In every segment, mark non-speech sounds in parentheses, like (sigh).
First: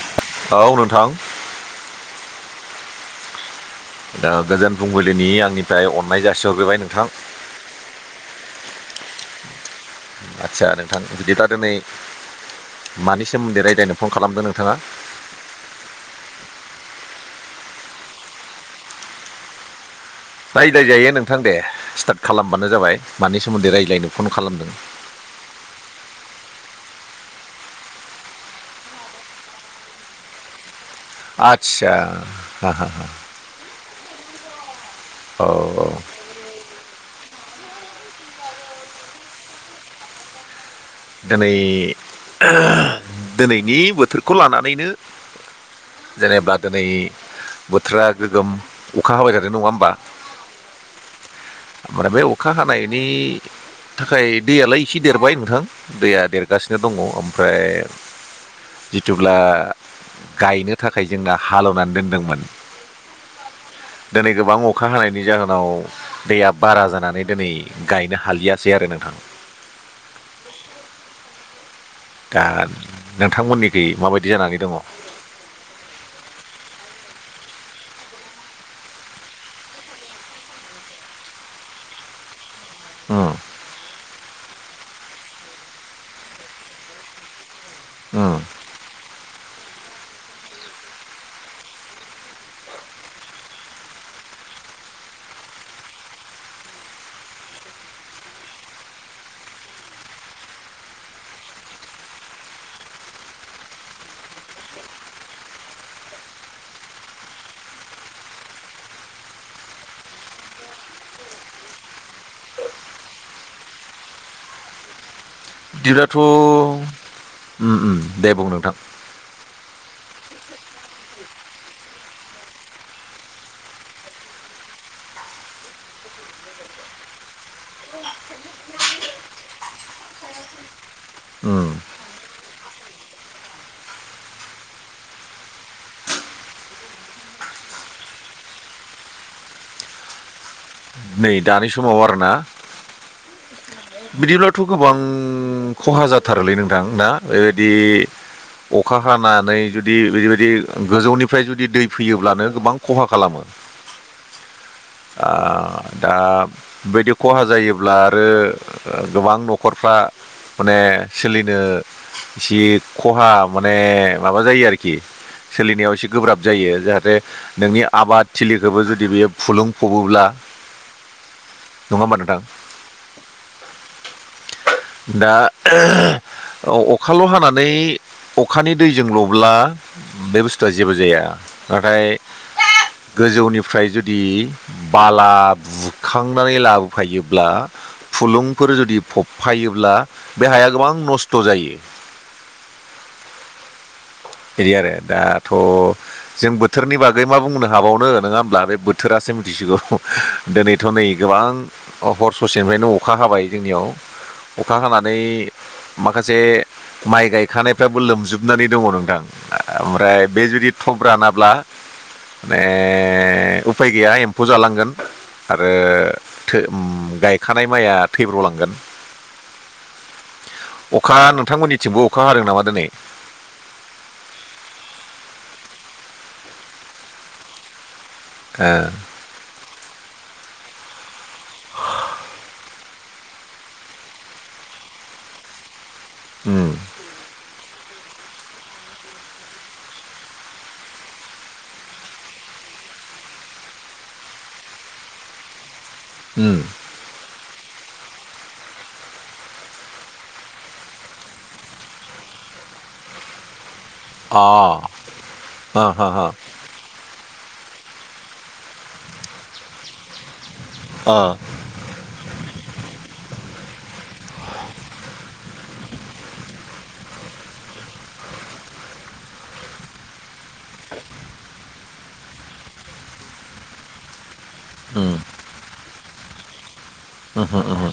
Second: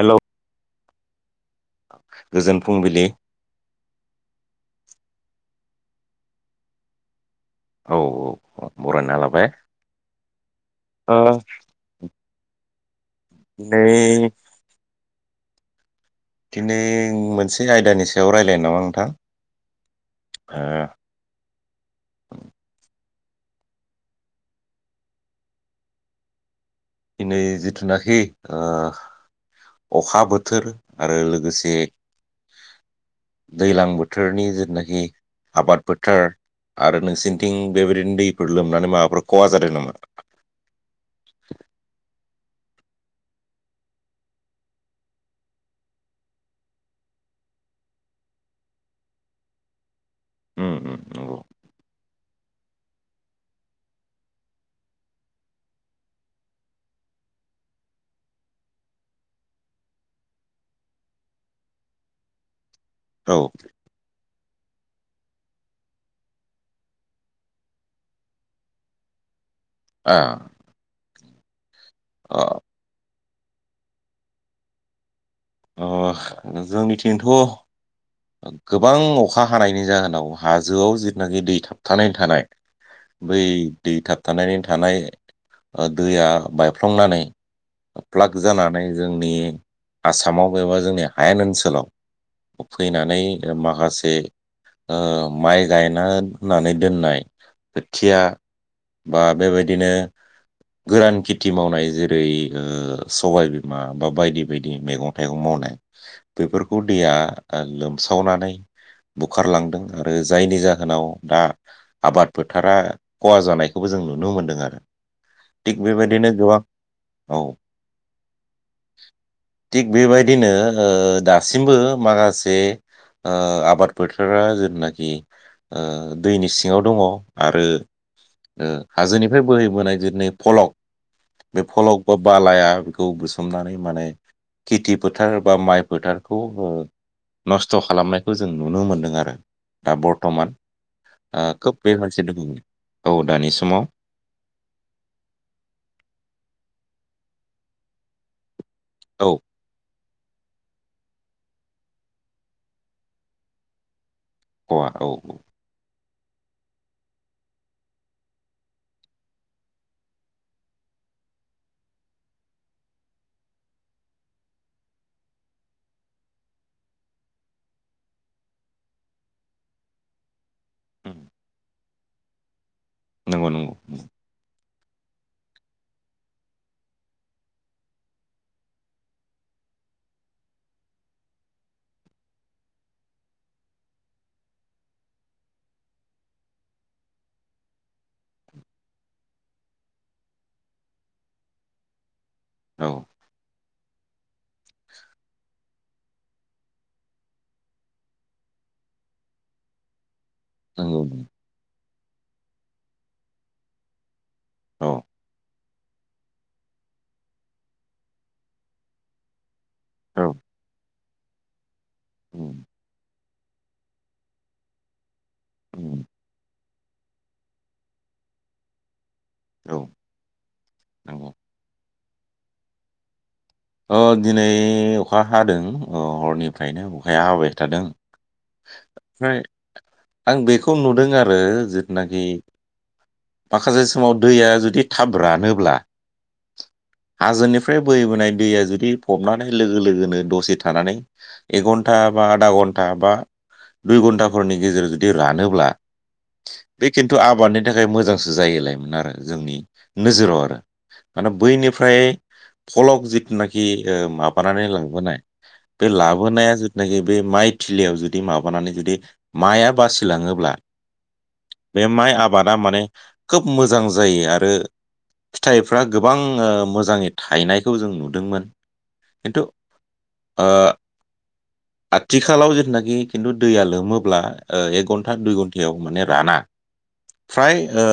Hello. औ नोंथां। गोजोन फुंबिलि। दा गोजोन फुंबिलिनि आंनिफ्राय अननाय जासिहरग्रोबाय नोंथां। औ औ औ बरायना लाबाय। आतसा नोंथां ओ बिदिब्ला दिनै। मानि सोमोन्दै दिनै रायज्लायनो फन खालामदों नोंथांङा। दिनै मोनसे आयदानि सायाव रायज्लायनो नामा नोंथां। ओ रायज्लाय जायो नोंथां दे स्टार्ट खालामबानो जाबाय। मानि सोमोन्दै रायज्लायनो फन खालामदों। दिनै जिथुनाखि अखा बोथोर। आरो लोगोसे आदसा दैज्लां बोथोर। बोथोरनि जेनाखि औ आबाद औ फोथार। आरो नोंसोरनिथिं बेबायदिनो दैफोर लोमनानै माबाफोर खहा जादों नामा। दिनै दिनैनि बोथोरखौ लानानैनो। जेनेबा दिनै बोथोरा गोगोम अखा हाबाय थादों नङा होमबा। उम उम नंगौ। (inaudible) बाय अखा हानायनि थाखाय दैयालाय इसे देरबाय नोंथां दैया देरगासिनो दङ ओमफ्राय जिथुब्ला गायनो थाखाय जोंना हालेवनानै दोनदोंमोन औ दिनै गोबां अ'खा हानायनि जाहोनाव दैया बारा जानानै दिनै गायनो हालियासै आरो नोंथां। आ अ दा नोंथां मोननिगैय माबायदि जानानै दङ? आं जोंनिथिं थ' गोबां अ'खा हानायनि जाहोनाव हाजोआव जिथुनाखि दै थाबथानानै थानाय। उम बै दै थाब थानायनि थानाय दैया बायफ्लंनानै उम प्लाक जानानै जों जोंनि आसामाव एबा जोंनि हायेन ओनसोलाव पबफैनानै माखासे ओ माइ गायना होननानै दोननाय खोथिया बा बेबायदिनो। गोरान खेथि मावनाय जेरै' सबायबिमा बा बायदि बायदि मैगं मैगं मावनाय बेफोरखौ दैया लोमसावनानै। बुखारलांदों आरो जायनि जाहोनाव दा आबाद फोथारा खहा जानायखौबो। जों नुनो मोन्दों आरो। थिग (inaudible) बेबायदिनो गोबां औ थ'ओम-ओम दे बुं नोंथां? थिग बेबायदि नो दासिमबो माखासे आबाद फोथोरा जेतुनाखि ओ दैनि सिङाव दङ' आरो ओ हाजोनिफ्राय बोहैबोनाय जतु (inaudible) फलक बे उम फलक बा बालाया बेखौ बुसोमनानै माने खेथि फोथार बा माइ फोथारखौ ओ नस्थ' खालामनायखौ जों नुनो मोनदों आरो दा बर्थमान। नै दानि खोब बे समाव आरोना (inaudible) औ दानि समाव बिदिब्लाथ' गोबां खहा जाथारोलै नोंथां ना? बेबायदि अ'खा औ हानानै जुदि' बेबायदि गोजौनिफ्राय जुदि दै फैयोब्लानो गोबां ख'हा खालामो। अआ औ औ ओ दा बेबायदि खहा जायोब्ला आरो गोबां न'खरफ्रा। माने सोलिनो इसे खहा माने माबा जायो आरोखि। सोलिनायाव एसे गोब्राब जायो जाहाथे नोंनि आबाद थिलिखौबो जुदि बेयो फुलुं फबोब्ला (inaudible) नङ होमबा नोंथां? नंगौ नंगौ दा औ अखाल' हानानै अखानि दैजोंल'ब्ला बे बुस्थुआ जेबो जाया नाथाय गोजौनिफ्राय जुदि बाला बुखांनानै लाबोफायोब्ला फुलुंफोर जुदि फबफायोब्ला बे हाया गोबां नस्थ' जायो। औ बे आरो दाथ' जों बोथोरनि बागै मा बुंनो हाबावनो नङा होमब्ला बे बोथोरासो मिथिसिगौ। दिनैथ' नंगौ नै गोबां हर ससेनिफ्रायनो अखा हाबाय जोंनियाव अ'खा औ हानानै माखासे माइ गायखानायफ्राबो लोमजोबनानै दङ नोंथां। ओमफ्राय औ बे जुदि थब रानाब्ला माने उफाय गैया एम्फौ जालांगोन आरो औ थो ओम गायखानाय माइया थैब्र'लांगोन। औ अखा नंगौ नोंथांमोननिथिंबो अखा हादों नामा दिनै अ दिनै अखा हादों हरनिफ्रायनो अखाया हाबाय थादों। ओ ओमफ्राय आं बेखौ नुदों आरो जिथुनाखि माखासे समाव दैया जुदि थाब रानोब्ला उम ओमफ्राय बैहैबोनाय दैया जुदि फबनानै लोगो लोगोनो दसे थानानै एक घन्टा बा आधा घन्टा बा दुइ घन्टाफोरनि गेजेराव जुदि रानोब्ला उम बे खिन्थु आबादनि थाखाय मोजांसो जायोलामोन आरो जोंनि नोजोराव आरो मानो बैनिफ्राय फलक जि जिथुनाखि ओ अ माबानानै लाबोनाय ओ बे हो हो लाबोनाया जिथुनाखि बे माइ थिलियाव जुदि माबानानै जुदि माइआ बासिलाङोब्ला ओ बे माइ आबादा माने खोब मोजां जायो आरो। फिथाइफ्रा गोबां ओ मोजाङै थाहनायखौ जों नु दोंमोन खिथु ओ (unintelligible) आथिखालाव जिथुनाखि खिन्थु दैया लोमोब्ला ओ एक उम घन्टा दुइ घन्टायाव माने राना फ्राय उमहो ओ उमहो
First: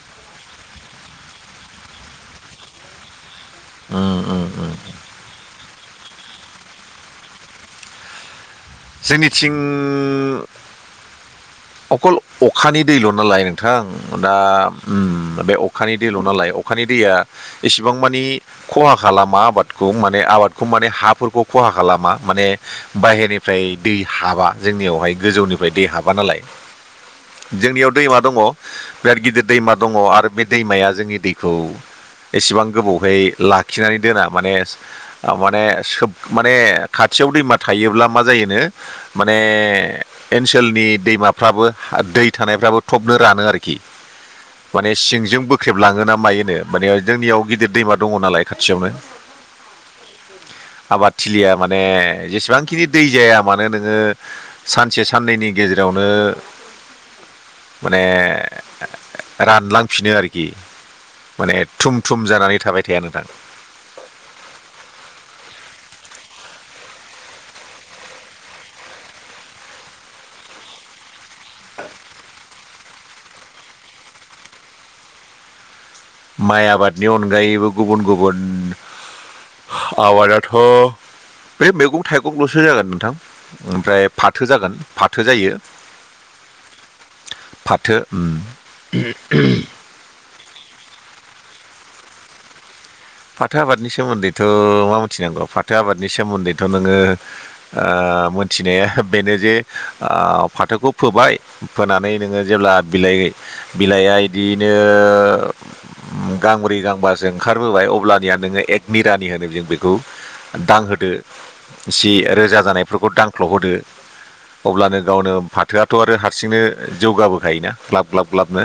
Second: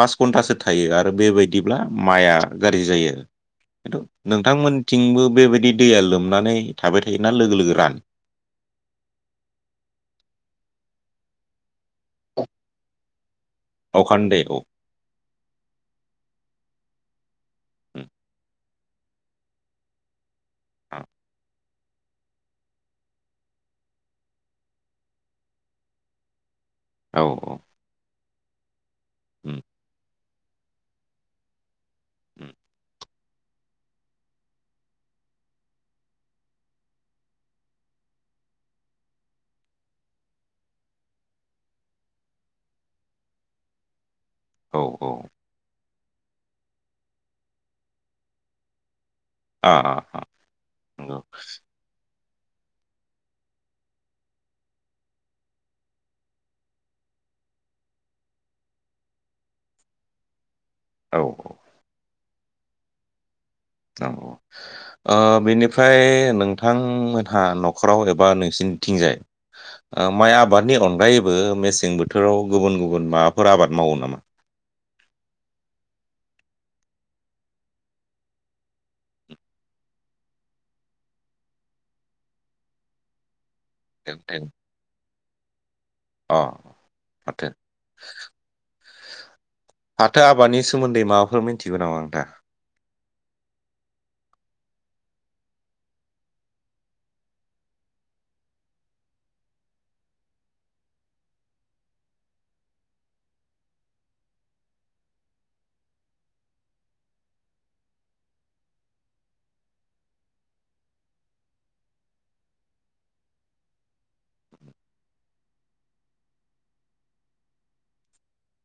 पास घन्टासो थायो आरो बेबायदिब्ला माइआ गाज्रि जायो खिन्थु उम उम उम नोंथांमोनथिंबो बेबायदि दैया लोमनानै थाबाय थायोना लोगो लोगो रानो। जोंनिथिं अखल अखानि दै ल'नालाय थां अखान्दै औ दाउ बे अखानि दैल' नालाय अखानि दैया इसेबां उम मानि खहा खालामा आबादखौ माने आबादखौ माने हाफोरखौ खहा खालामा माने बाहेरनिफ्राय दै हाबा जोंनियावहाय गोजौनिफ्राय दै हाबा नालाय। औ औ जोंनियाव दैमा दङ बिराद गिदिर उम दैमा दङ आरो बे दैमाया जोंनि दैखौ उम एसेबां गोबावहै लाखिनानै दोना माने माने सोब माने खाथियाव दैमा थायोब्ला मा जायो एवनो माने ओनसोलनि दैमा फ्राबो दै थानायफ्राबो थबनो रानो आरोखि औ माने औ सिंजों बोख्रेब लाङोना मायोनो माने जोंनियाव गिदिर दैमा दङ नालाय खाथियावनो आ आ आ आबाद नंगौ थिलिया माने जेसेबांखिनि दै जाया मानो नोङो सानसे साननैनि गेजेरावनो माने रानलांफिनो आरोखि औ औ माने थुम थुम जानानै थाबाय थाया नोंथां ओ बेनिफ्राय नों थां मोनहा न'खराव एबा नोंसिनिथिंजाय माइ आबादनि अनगायै बो मेसें बोथोराव गुबुन गुबुन माबाफोर आबाद मावो नामा? माइ आबादनि अनगायैबो गुबुन गुबुन आबादाथ' बे मैगं-थाइगंल'सो जागोन नोंथां ओमफ्राय मैगं फाथो थाइगं जागोन फाथो जायो। अ फाथो फाथो आबादनि सोमोन्दै माबाफोर मिथिगौ नामा नोंथाङा फाथो आबादनि सोमोन्दैथ' मा मिथिनांगौ फाथो आबादनि सोमोन्दैथ' नोङो ओ ओ मिथिनाया बेनो जे ओ फाथोखौ फोबाय फोनानै नोङो जेब्ला बिलाइ ओय बिलाइआ इदिनो गांब्रै गांबासो ओंखारबोबाय अ ब्लानिया नोङो एक मिरानि होनो जों बेखौ दांहोदो सि रोजा जानायफोरखौ दांख्ल' होदो अब्लानो गावनो फाथोआथ' आरो हारसिंनो जौगाबोखायोना ग्लाब ग्लाब ग्लाबनो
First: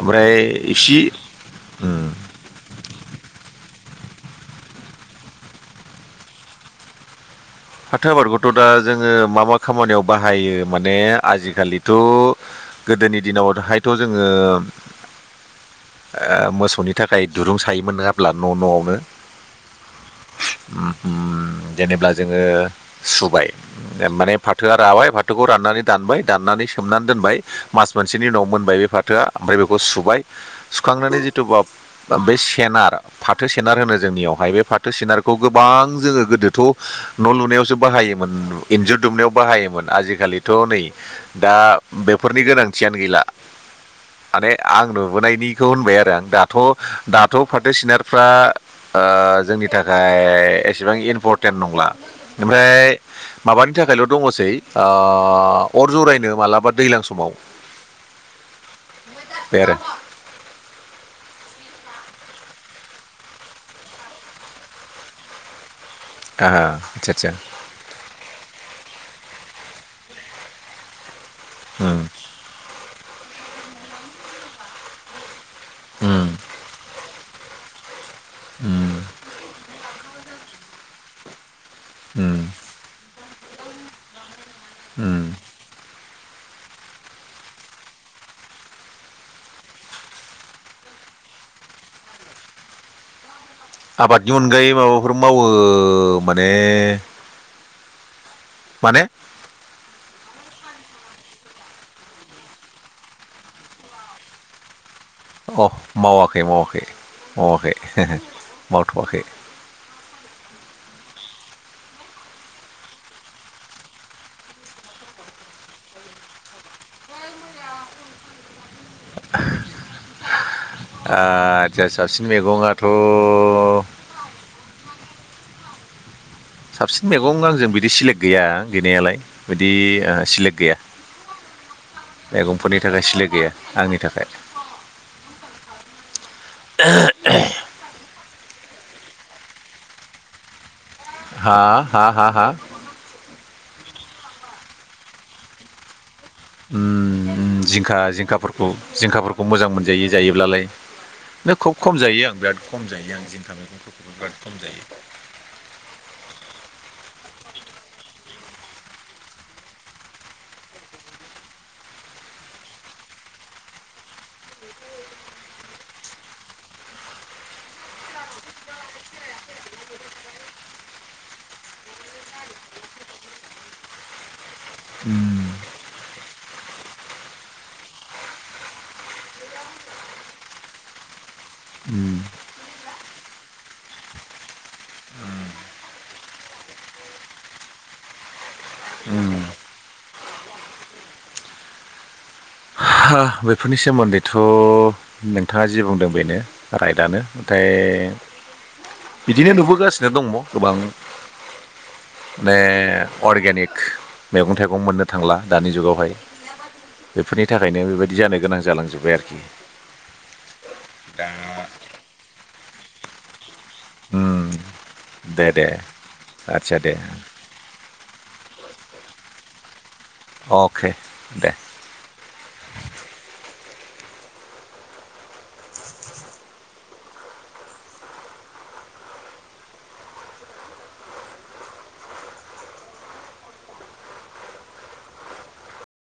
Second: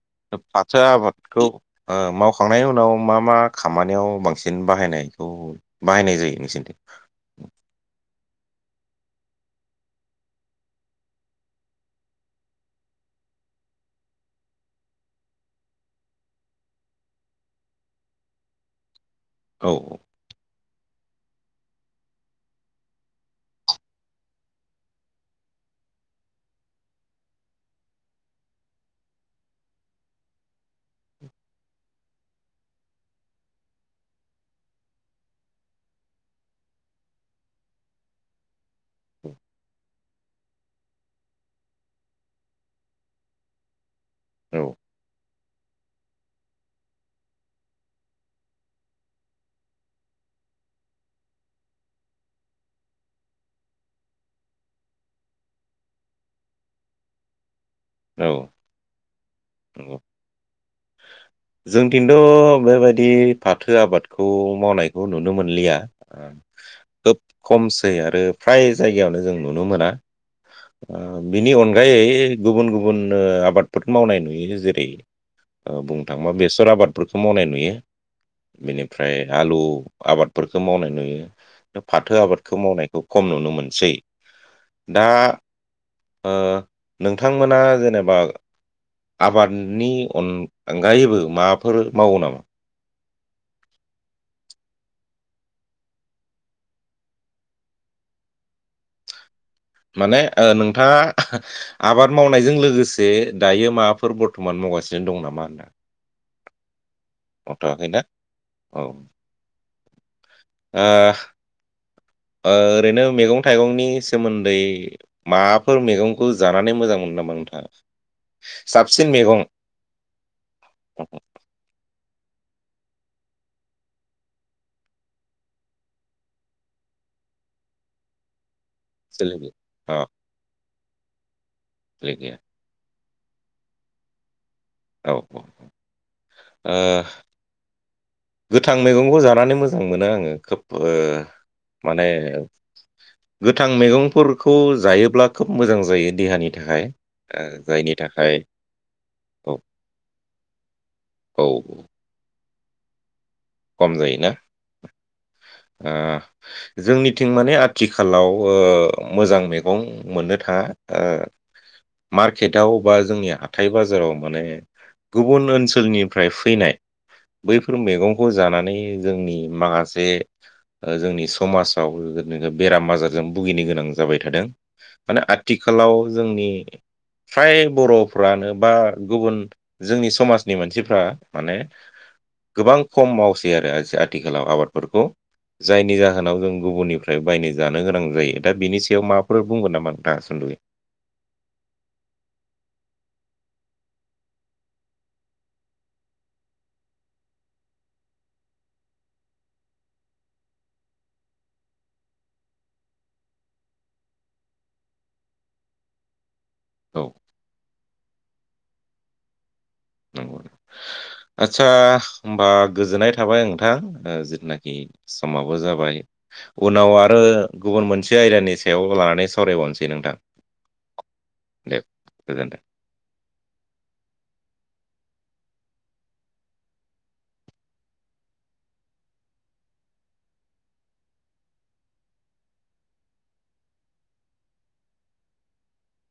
ओमफ्राय फाथो इसे आबादखौ ओ उम मावखांनायनि उनाव मा मा खामानियाव बांसिन बाहायनायखौ बाहायनाय जायो नोंसोरनिथिं फाथो आबादखौथ' दा जोङो मा मा खामानियाव बाहायो माने आजिखालिथ' गोदो गोदोनि दिनावहायथ' जोङो (inaudible) ओ मोसौनि थाखाय दुरुं सायोमोन नङाब्ला न' न'आवनो औ उम उम जेनेबब्ला जों जोङो सुबाय माने फाथोआ राबाय फाथोखौ राननानै दानबाय दाननानै सोमनानै दोन बाय मास मोनसेनि उनाव मोनबाय बे फाथोआ ओमफ्राय बेखौ सुबाय सुखांनानै जिथु बा बै सेनार फाथो सेनार होनो जोंनियावहाय बे फाथो सेनारखौ गोबां जोङो गोदोथ' न' लुनायावसो बाहायोमोन इन्जुर दुमनायाव बाहायोमोन आजिखालिथ' नै दा बेफोरनि गोनांथियानो गैला (inaudible) माने आं नुबोनायनिखौ होनबाय आरो आं दाथ' दाथ' फाथो सिनारफ्रा ओ जोंनि थाखाय एसेबां इमपर्ट तेन नंला ओमफ्राय माबानि थाखायल' दङसै ओ अर जरायनो मालाबा दैज्लां समाव औ बे आरो जोंनिथिंथ' बेबायदि फाथो आबादखौ मावनायखौ नुनो मोनलिया ओ खोब आदसा आदसा खमसै आरो फ्राय जायगायावनो जों नुनो मोना ओ बिनि अनगायै उम गुबुन गुबुन गुबुननो आबादफोर मावनाय नुयो जेरै ओ बुंनो उम थाङोबा बेसर आबादफोरखौबो मावनाय नुयो उम बेनिफ्राय आलु आबादफोरखौ मावनाय नुयो फाथो उम आबादखौ मावनायखौ खम नुनो मोनसै दा उम ओ नोंथांमोना जेनेबा आबादनि अन अनगायैबो माबाफोर मावो नामा आबादनि अनगायै माबाफोर मावो माने माने माने ओ नोंथाङा आबाद मावनायजों लोगोसे दायो माबाफोर बर्थ'मान मावगासिनो दं नामा होनना ए मावाखै मावाखै औ मावथ'वाखै ओ ओ ओरैनो मैगं थाइगंनि सोमोन्दै माबाफोर मैगंखौ जानानै मोजां मोनो नामा नों थाङा साबसिन मैगं आदसा साबसिन मैगङाथ' साबसिन मैगं आंजों बिदि सिलेक्ट गैया गैनायालाय सोलियो बिदि अ सिलेक्ट गैया सोलियो मैगंफोरनि थाखाय सिलेक गैया आंनि थाखाय औ औ ओ गोथां मैगंखौ जानानै मोजां मोनो आङो खोब ओ हा हा माने हा हा गोथां मैगंफोर खौ जायोब्ला खोब मोजां जायो देहानि थाखाय ओ उम जायनि जिंखा थाखाय जिंखाफोरखौ जिंखाफोरखौ औ मोजां मोनजायो जायोब्लालाय औ नों खुब खम जायो आं बिराद खम जायो आं खम मैगंफोरखौबो जायोना बिराद खम जायो ओ जोंनि थिं माने आथिखालाव ओ मोजां मैगं मोननो थाङा मार्केटाव बा जोंनि हाथाय बाजाराव माने गुबुन ओनसोलनिफ्राय फैनाय बैफोर मैगं खौ जानानै जोंनि माखासे जोंनि समाजाव बेराम आजारजों भुगिनो गोनां जाबाय थादों माने उम आथिखालाव जोंनि फ्राय बर'फ्रानो बा गुबुन जोंनि समाजनि मानसिफ्रा माने उम गोबां खम मावसै आरो आथिखालाव आबादफोरखौ जायनि जाहोनाव जों गुबुननिफ्राय बायनो जानो गोनां जायो दा बिनि सायाव माफोर उम बुंगोन नामा नोंथाङा सुद'यै हागौ बेफोरनि सोमोन्दैथ' नोंथाङा जि बुंदों बेनो राइटआनो नाथाय बिदिनो नुबोगासिनो दङ गोबां माने अर्गेनिक मैगं थाइगं मोननो थांला दानि जुगावहाय औ बेफोरनि थाखायनो बेबायदि जानो गोनां जालांजोबबाय आरोखि गौ आदसा होमबा गोजोननाय थाबाय ओं उम, जिथुनाखि दे समाबो दे जाबाय आदसा दे उनाव आरो गुबुन मोनसे ए आयदानि सायाव लानानै सावरायबावनोसै नोंथां अके दे गोजोन्थों